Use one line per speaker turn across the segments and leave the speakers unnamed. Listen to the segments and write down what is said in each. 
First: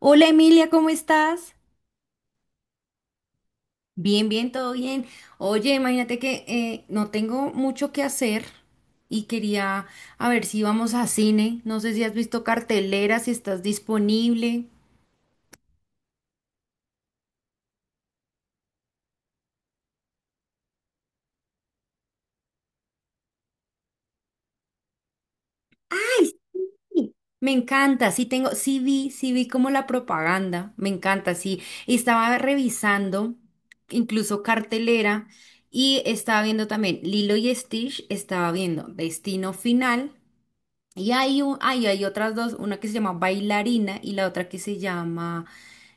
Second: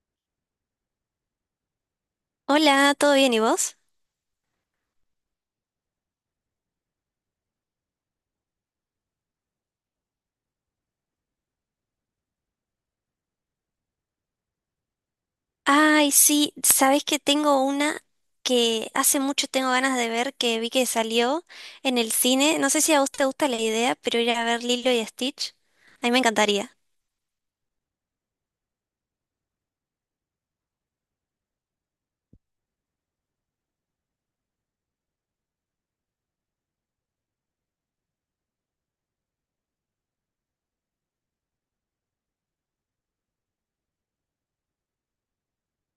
Hola Emilia, ¿cómo estás?
Hola, ¿todo bien y vos?
Bien, bien, todo bien. Oye, imagínate que no tengo mucho que hacer y quería a ver si vamos a cine. No sé si has visto cartelera, si estás disponible.
Ay, sí, sabés que tengo una que hace mucho tengo ganas de ver que vi que salió en el cine. No sé si a vos te gusta la idea, pero ir a ver Lilo y Stitch, a mí me encantaría.
Sí. Me encanta, sí tengo, sí vi como la propaganda, me encanta, sí. Y estaba revisando incluso cartelera y estaba viendo también Lilo y Stitch, estaba viendo Destino Final. Y hay otras dos, una que se llama Bailarina y la otra que se llama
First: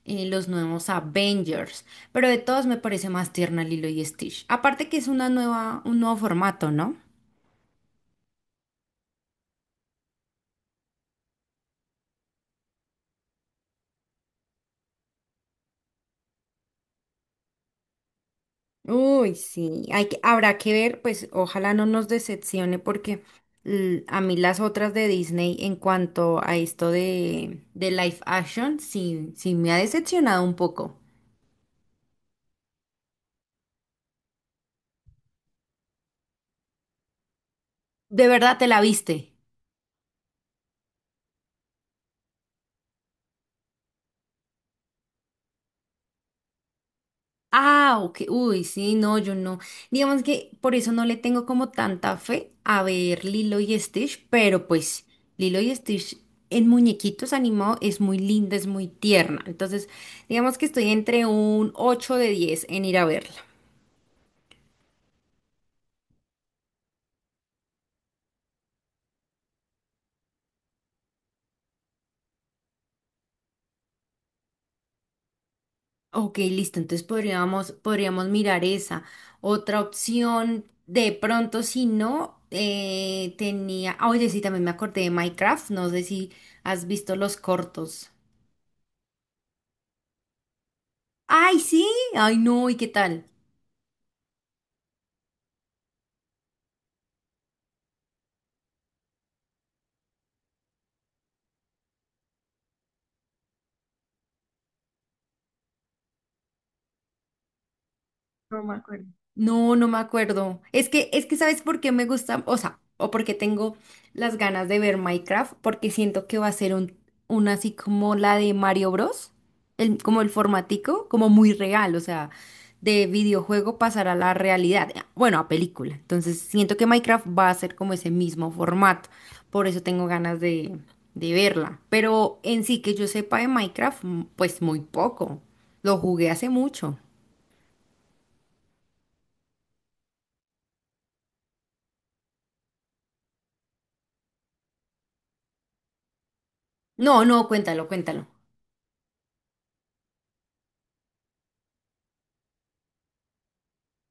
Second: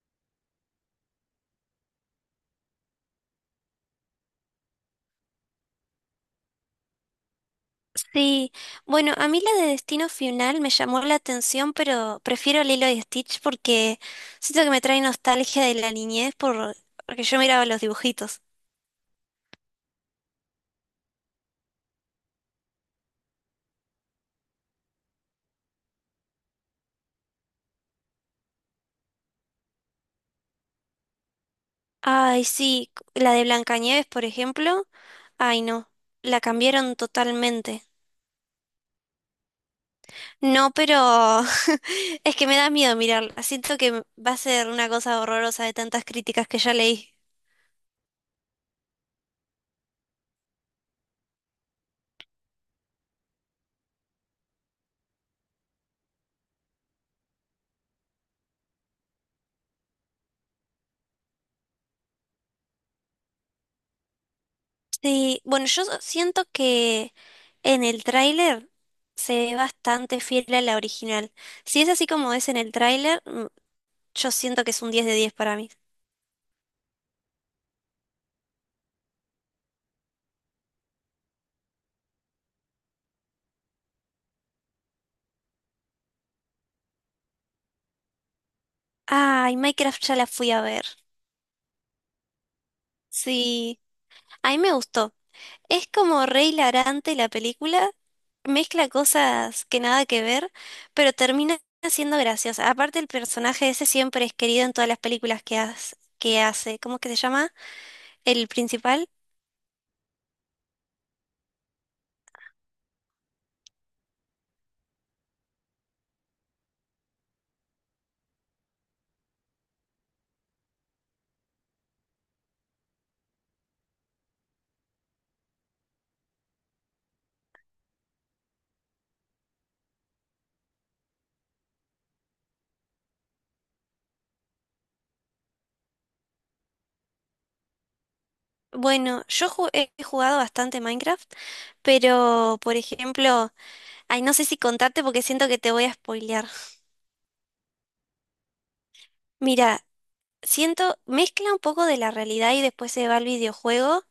Los Nuevos Avengers. Pero de todas me parece más tierna Lilo y Stitch. Aparte que es una nueva, un nuevo formato, ¿no?
Sí, bueno, a mí la de Destino Final me llamó la atención, pero prefiero Lilo y Stitch porque siento que me trae nostalgia de la niñez porque yo miraba los dibujitos.
Uy, sí, habrá que ver, pues ojalá no nos decepcione, porque a mí las otras de Disney en cuanto a esto de live action, sí, sí me ha decepcionado un poco.
Ay, sí, la de Blancanieves, por ejemplo. Ay, no, la cambiaron totalmente.
¿De verdad te la viste?
No, pero es que me da miedo mirarla. Siento que va a ser una cosa horrorosa de tantas críticas que ya leí.
Ah, ok. Uy, sí, no, yo no. Digamos que por eso no le tengo como tanta fe a ver Lilo y Stitch, pero pues Lilo y Stitch en muñequitos animado es muy linda, es muy tierna. Entonces, digamos que estoy entre un 8 de 10 en ir a verla.
Sí, bueno, yo siento que en el tráiler se ve bastante fiel a la original. Si es así como es en el tráiler, yo siento que es un 10 de 10 para mí.
Ok, listo. Entonces podríamos mirar esa. Otra opción, de pronto, si no, tenía. Ah, oye, sí, también me acordé de Minecraft. No sé si has visto los cortos.
Ay, Minecraft ya la fui a ver.
Ay, sí, ay, no, ¿y qué tal?
Sí, a mí me gustó. Es como re hilarante la película, mezcla cosas que nada que ver, pero termina siendo graciosa. Aparte el personaje ese siempre es querido en todas las películas que hace. ¿Cómo es que se llama? El
No me acuerdo.
principal.
No, no me acuerdo. Es que, ¿sabes por qué me gusta? O sea, o porque tengo las ganas de ver Minecraft, porque siento que va a ser una así como la de Mario Bros. Como el formatico, como muy real, o sea, de videojuego pasar a la realidad, bueno, a película. Entonces, siento que Minecraft va a ser como ese mismo formato, por eso tengo ganas de verla. Pero en sí que yo sepa de Minecraft, pues muy poco. Lo jugué hace mucho.
Bueno, yo he jugado bastante Minecraft, pero por ejemplo, ay, no sé si contarte porque siento que te voy a spoilear.
No, no, cuéntalo, cuéntalo.
Mira, siento, mezcla un poco de la realidad y después se va al videojuego,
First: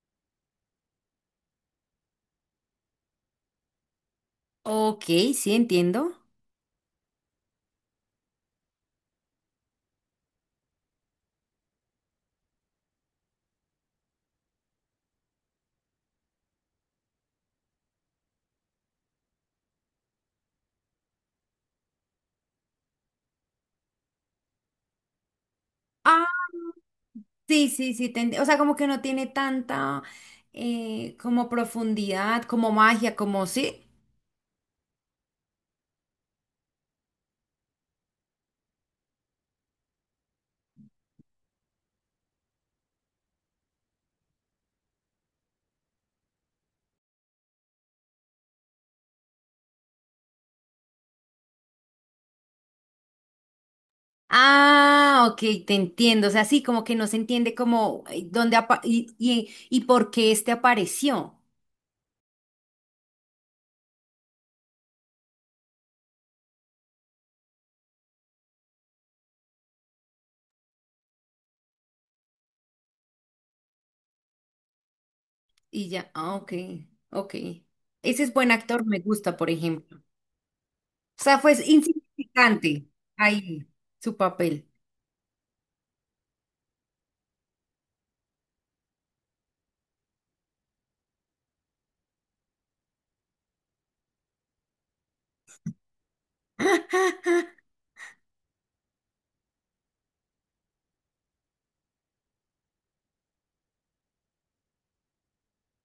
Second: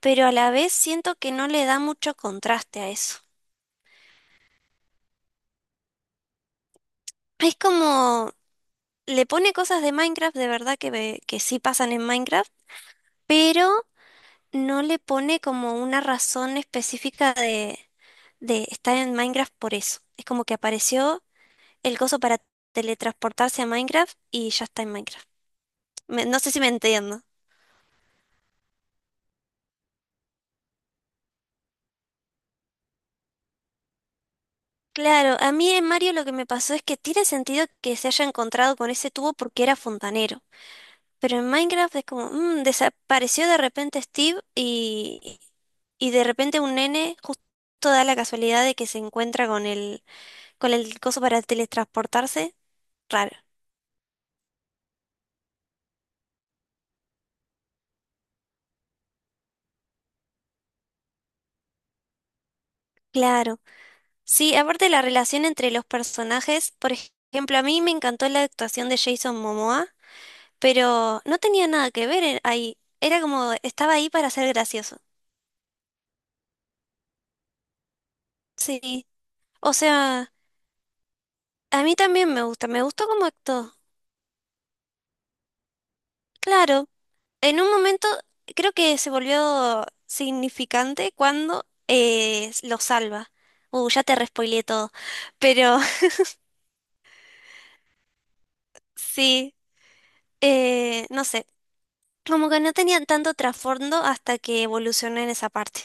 pero a la vez siento que no le da mucho contraste a eso.
Ok, sí, entiendo.
Es como, le pone cosas de Minecraft, de verdad que sí pasan en Minecraft, pero no le pone como una razón específica de estar en Minecraft por eso. Es como que apareció el coso para teletransportarse a Minecraft y ya está en Minecraft. Me-
Ah,
no sé si me entiendo.
sí, sí, sí, o sea, como que no tiene tanta como profundidad, como magia, como sí.
Claro, a mí en Mario lo que me pasó es que tiene sentido que se haya encontrado con ese tubo porque era fontanero. Pero en Minecraft es como, desapareció de repente Steve y de repente un nene justo da la casualidad de que se encuentra con el coso para teletransportarse. Raro.
Ah, ok, te entiendo. O sea, sí, como que no se entiende como y por qué este apareció.
Claro. Sí, aparte la relación entre los personajes, por ejemplo, a mí me encantó la actuación de Jason Momoa, pero no tenía nada que ver ahí. Era como, estaba ahí para ser gracioso.
Y ya, ah, ok, ok. Ese es buen actor, me
Sí.
gusta, por
O
ejemplo.
sea,
O sea, fue
a mí también me gusta, me
insignificante
gustó cómo
ahí
actuó.
su papel.
Claro. En un momento creo que se volvió significante cuando lo salva. Ya te respoileé todo. Pero sí, no sé. Como que no tenían tanto trasfondo hasta que evolucioné en esa parte.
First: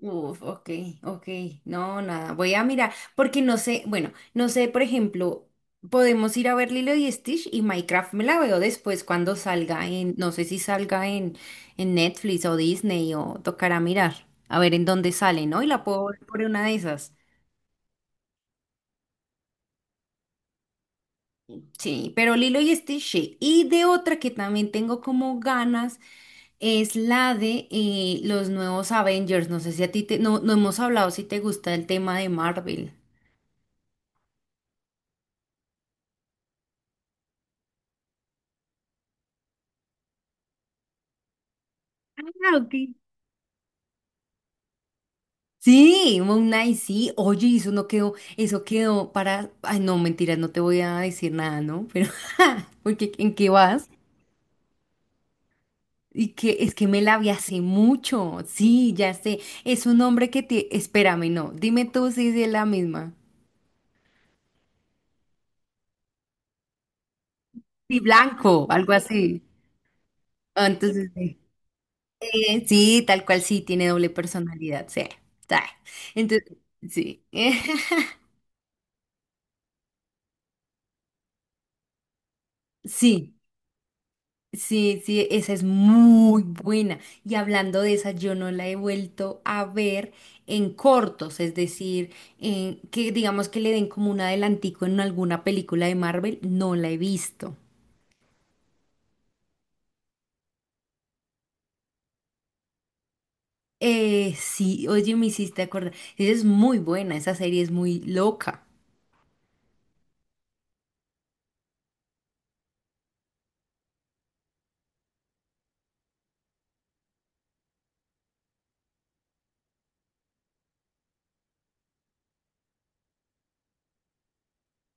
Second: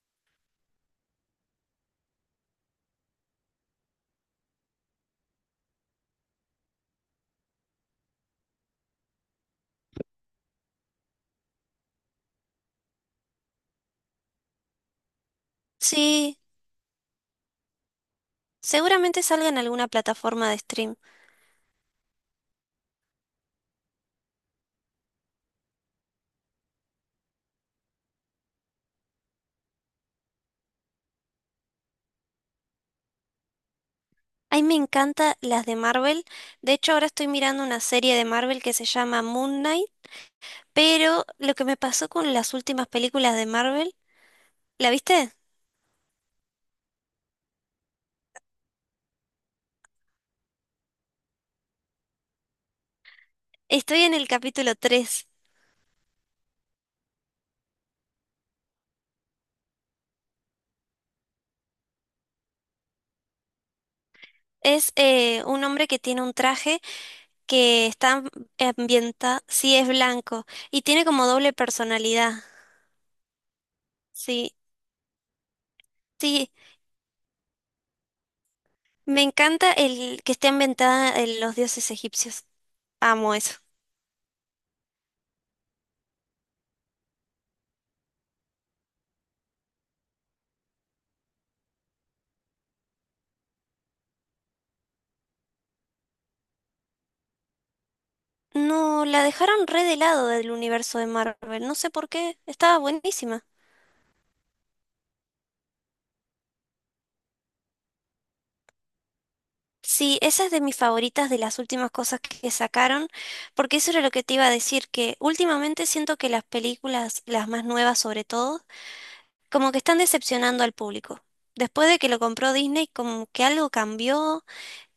Uf, ok, ok, no, nada, voy a mirar, porque no sé, bueno, no sé, por ejemplo, podemos ir a ver Lilo y Stitch y Minecraft me la veo después cuando salga en, no sé si salga en Netflix o Disney, o tocará mirar, a ver en dónde sale, ¿no? Y la puedo ver
Sí,
por una de esas.
seguramente salga en alguna plataforma de stream.
Sí, pero Lilo y Stitch, sí. Y de otra que también tengo como ganas es la de los nuevos Avengers. No sé si a ti te, no, no hemos hablado si te gusta el tema de Marvel.
A mí me encantan las de Marvel. De hecho, ahora estoy mirando una serie de Marvel que se llama Moon Knight. Pero lo que me pasó con las
Ah, ok.
últimas películas de Marvel, ¿la viste?
Sí, Moon Knight, sí. Oye, y eso no quedó, eso quedó para. Ay, no, mentira, no te voy a decir nada, ¿no? Pero, porque ¿en qué vas?
Estoy en el capítulo 3.
Y que es que me la vi hace mucho. Sí, ya sé. Es un hombre que te. Espérame, no. Dime tú si es la misma.
Es un hombre que tiene un traje que
Sí,
está
blanco, algo
ambientado,
así.
sí es blanco,
Ah,
y tiene
entonces,
como
sí,
doble personalidad.
Sí, tal cual, sí, tiene doble
Sí,
personalidad. Sí, sí.
sí,
Entonces, sí.
me encanta el que esté ambientada en los dioses egipcios. Amo
Sí.
eso.
Sí, sí, esa es muy buena. Y hablando de esa, yo no la he vuelto a ver en cortos, es decir, que digamos que le den como un adelantico en alguna película de Marvel, no la he visto.
No, la dejaron re de lado del universo de Marvel, no sé por qué, estaba buenísima.
Sí, oye, me hiciste acordar. Esa es muy buena, esa serie es muy loca.
Sí, esa es de mis favoritas de las últimas cosas que sacaron, porque eso era lo que te iba a decir, que últimamente siento que las películas, las más nuevas sobre todo, como que están decepcionando al público. Después de que lo compró Disney, como que algo cambió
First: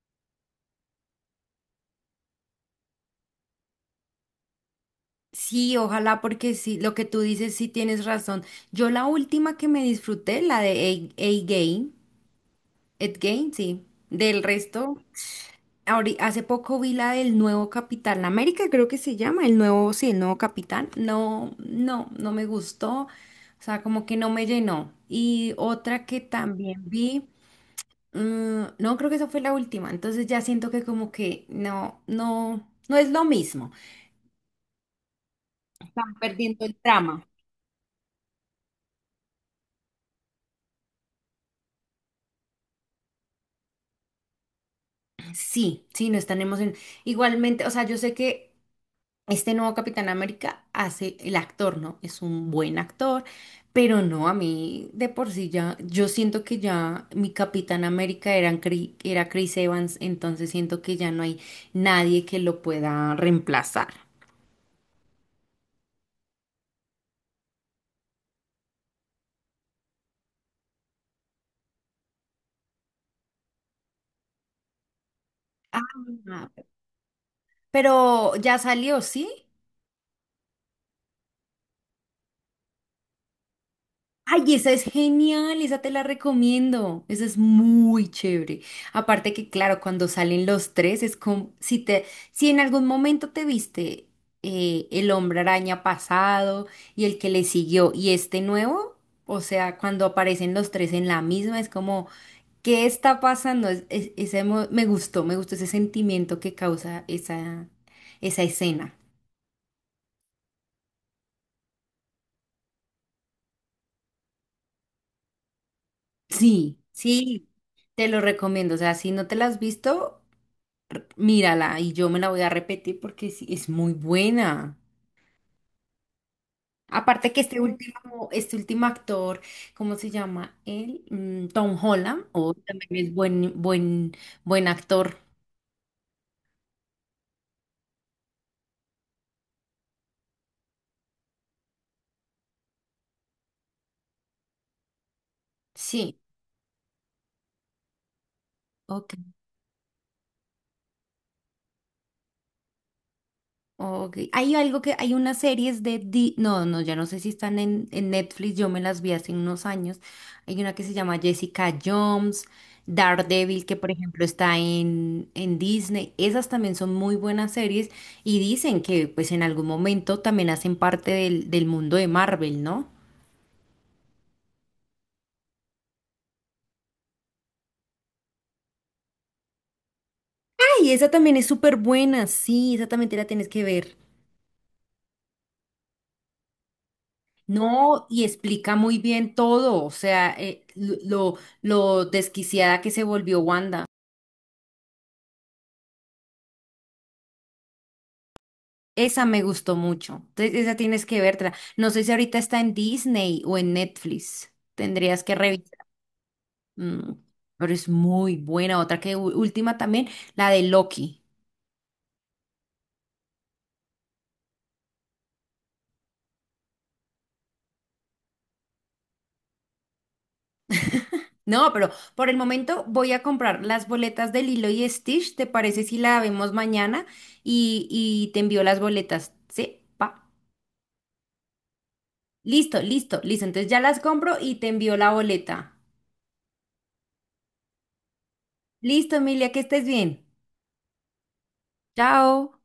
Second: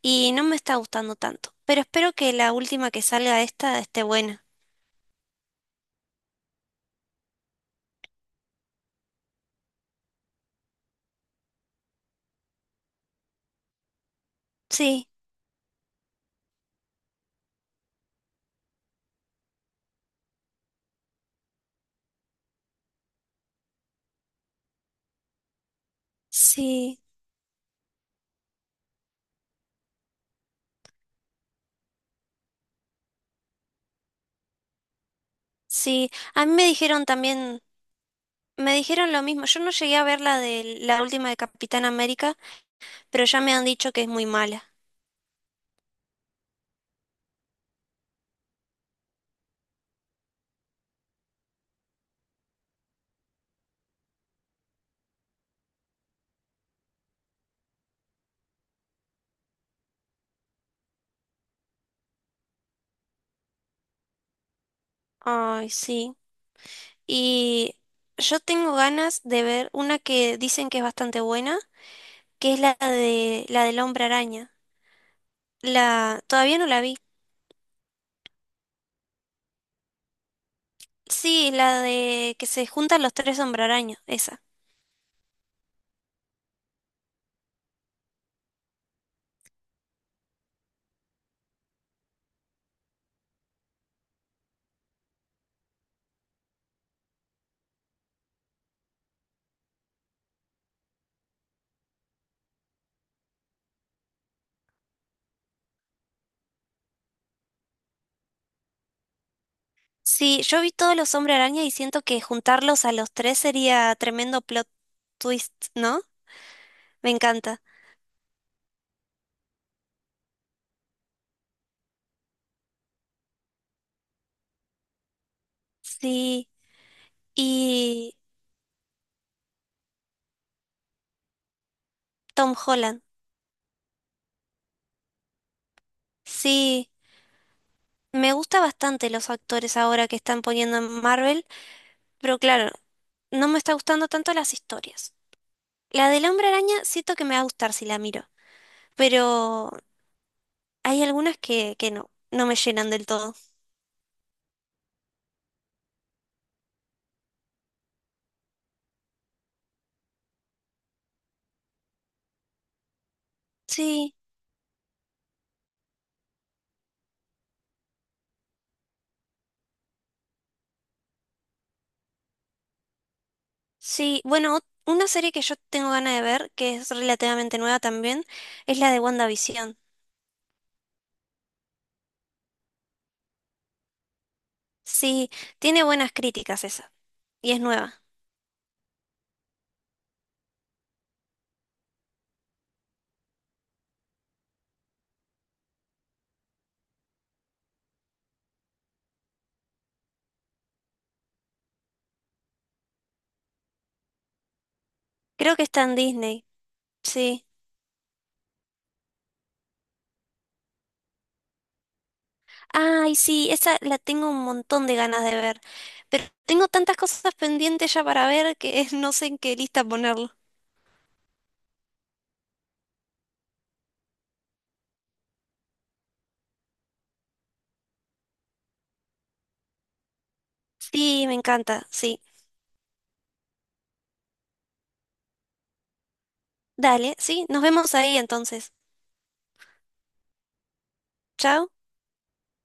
y no me está gustando tanto. Pero espero que la última que salga esta esté buena.
Sí, ojalá, porque sí, lo que tú dices sí, tienes razón. Yo la última que me disfruté, la de A Game, Ed Game, sí. Del resto.
Sí,
Hace poco vi la del nuevo Capitán América, creo que se llama, el nuevo, sí, el nuevo Capitán. No, no, no me gustó. O sea, como que no me llenó. Y otra que también
sí,
vi, mm, no, creo que esa fue la última. Entonces ya siento que como que no, no, no es lo mismo.
sí.
Están
A mí
perdiendo
me
el
dijeron
trama.
también, me dijeron lo mismo. Yo no llegué a ver la de la última de Capitán América, pero ya me han dicho que es muy mala.
Sí, sí, no están emocionados. Igualmente, o sea, yo sé que este nuevo Capitán América hace, el actor, ¿no? Es un buen actor, pero no, a mí de por sí ya, yo siento que ya mi Capitán América era, era Chris Evans, entonces siento que ya no hay nadie que lo pueda reemplazar.
Ay, sí. Y yo tengo ganas de ver una que dicen que es bastante buena, que es la de la del Hombre Araña.
Ah,
La todavía no la vi.
pero ya salió, ¿sí?
Sí, la de que se juntan los tres hombre araña, esa.
Ay, esa es genial, esa te la recomiendo. Esa es muy chévere. Aparte que, claro, cuando salen los tres, es como si en algún momento te viste el hombre araña pasado, y el que le siguió, y este nuevo, o sea, cuando aparecen los tres en la misma, es como, ¿qué está pasando? Es- ese mo- me gustó ese sentimiento que causa esa escena.
Sí, yo vi todos los hombre araña y siento que juntarlos a los tres sería tremendo plot twist, ¿no?
Sí,
Me
sí,
encanta.
te lo recomiendo. O sea, si no te la has visto. Mírala, y yo me la voy a repetir porque sí, es muy buena.
Sí,
Aparte que este
y
último, este último actor, ¿cómo se llama él? Tom Holland, o
Tom Holland.
también es buen actor.
Sí, me gusta bastante los actores ahora que están poniendo en Marvel, pero claro, no me está gustando tanto las historias. La
Sí,
del hombre araña siento que me va a gustar si la miro,
ok.
pero hay algunas que no, no me llenan del todo.
Ok. Hay algo que, hay unas series de, no, no, ya no sé si están en, Netflix, yo me las vi hace unos años. Hay una que se llama Jessica Jones, Daredevil, que por
Sí.
ejemplo está en Disney. Esas también son muy buenas series y dicen que pues en algún momento también hacen parte del mundo de Marvel, ¿no?
Sí, bueno, una serie que yo tengo ganas de ver, que es relativamente nueva también, es la de WandaVision.
Ay, esa también es súper buena, sí, esa también te la tienes que ver.
Sí, tiene buenas críticas esa, y es nueva.
No, y explica muy bien todo, o sea, lo desquiciada que se volvió Wanda. Esa me gustó mucho. Entonces, esa tienes que verla. No sé si ahorita está en Disney o en Netflix. Tendrías que
Creo que
revisar.
está en Disney,
Mm,
sí.
pero es muy buena. Otra que última también, la de Loki.
Ay, sí, esa la tengo un montón de ganas de ver, pero tengo tantas cosas pendientes ya para ver que no sé en qué lista ponerlo.
No, pero por el momento voy a comprar las boletas de Lilo y Stitch. ¿Te parece si la vemos mañana? Y te envío las boletas. Sí, pa.
Sí, me encanta, sí.
Listo, listo, listo. Entonces ya las compro y te envío la boleta.
Dale, sí, nos vemos ahí entonces.
Listo, Emilia, que estés bien.
Chao.
Chao.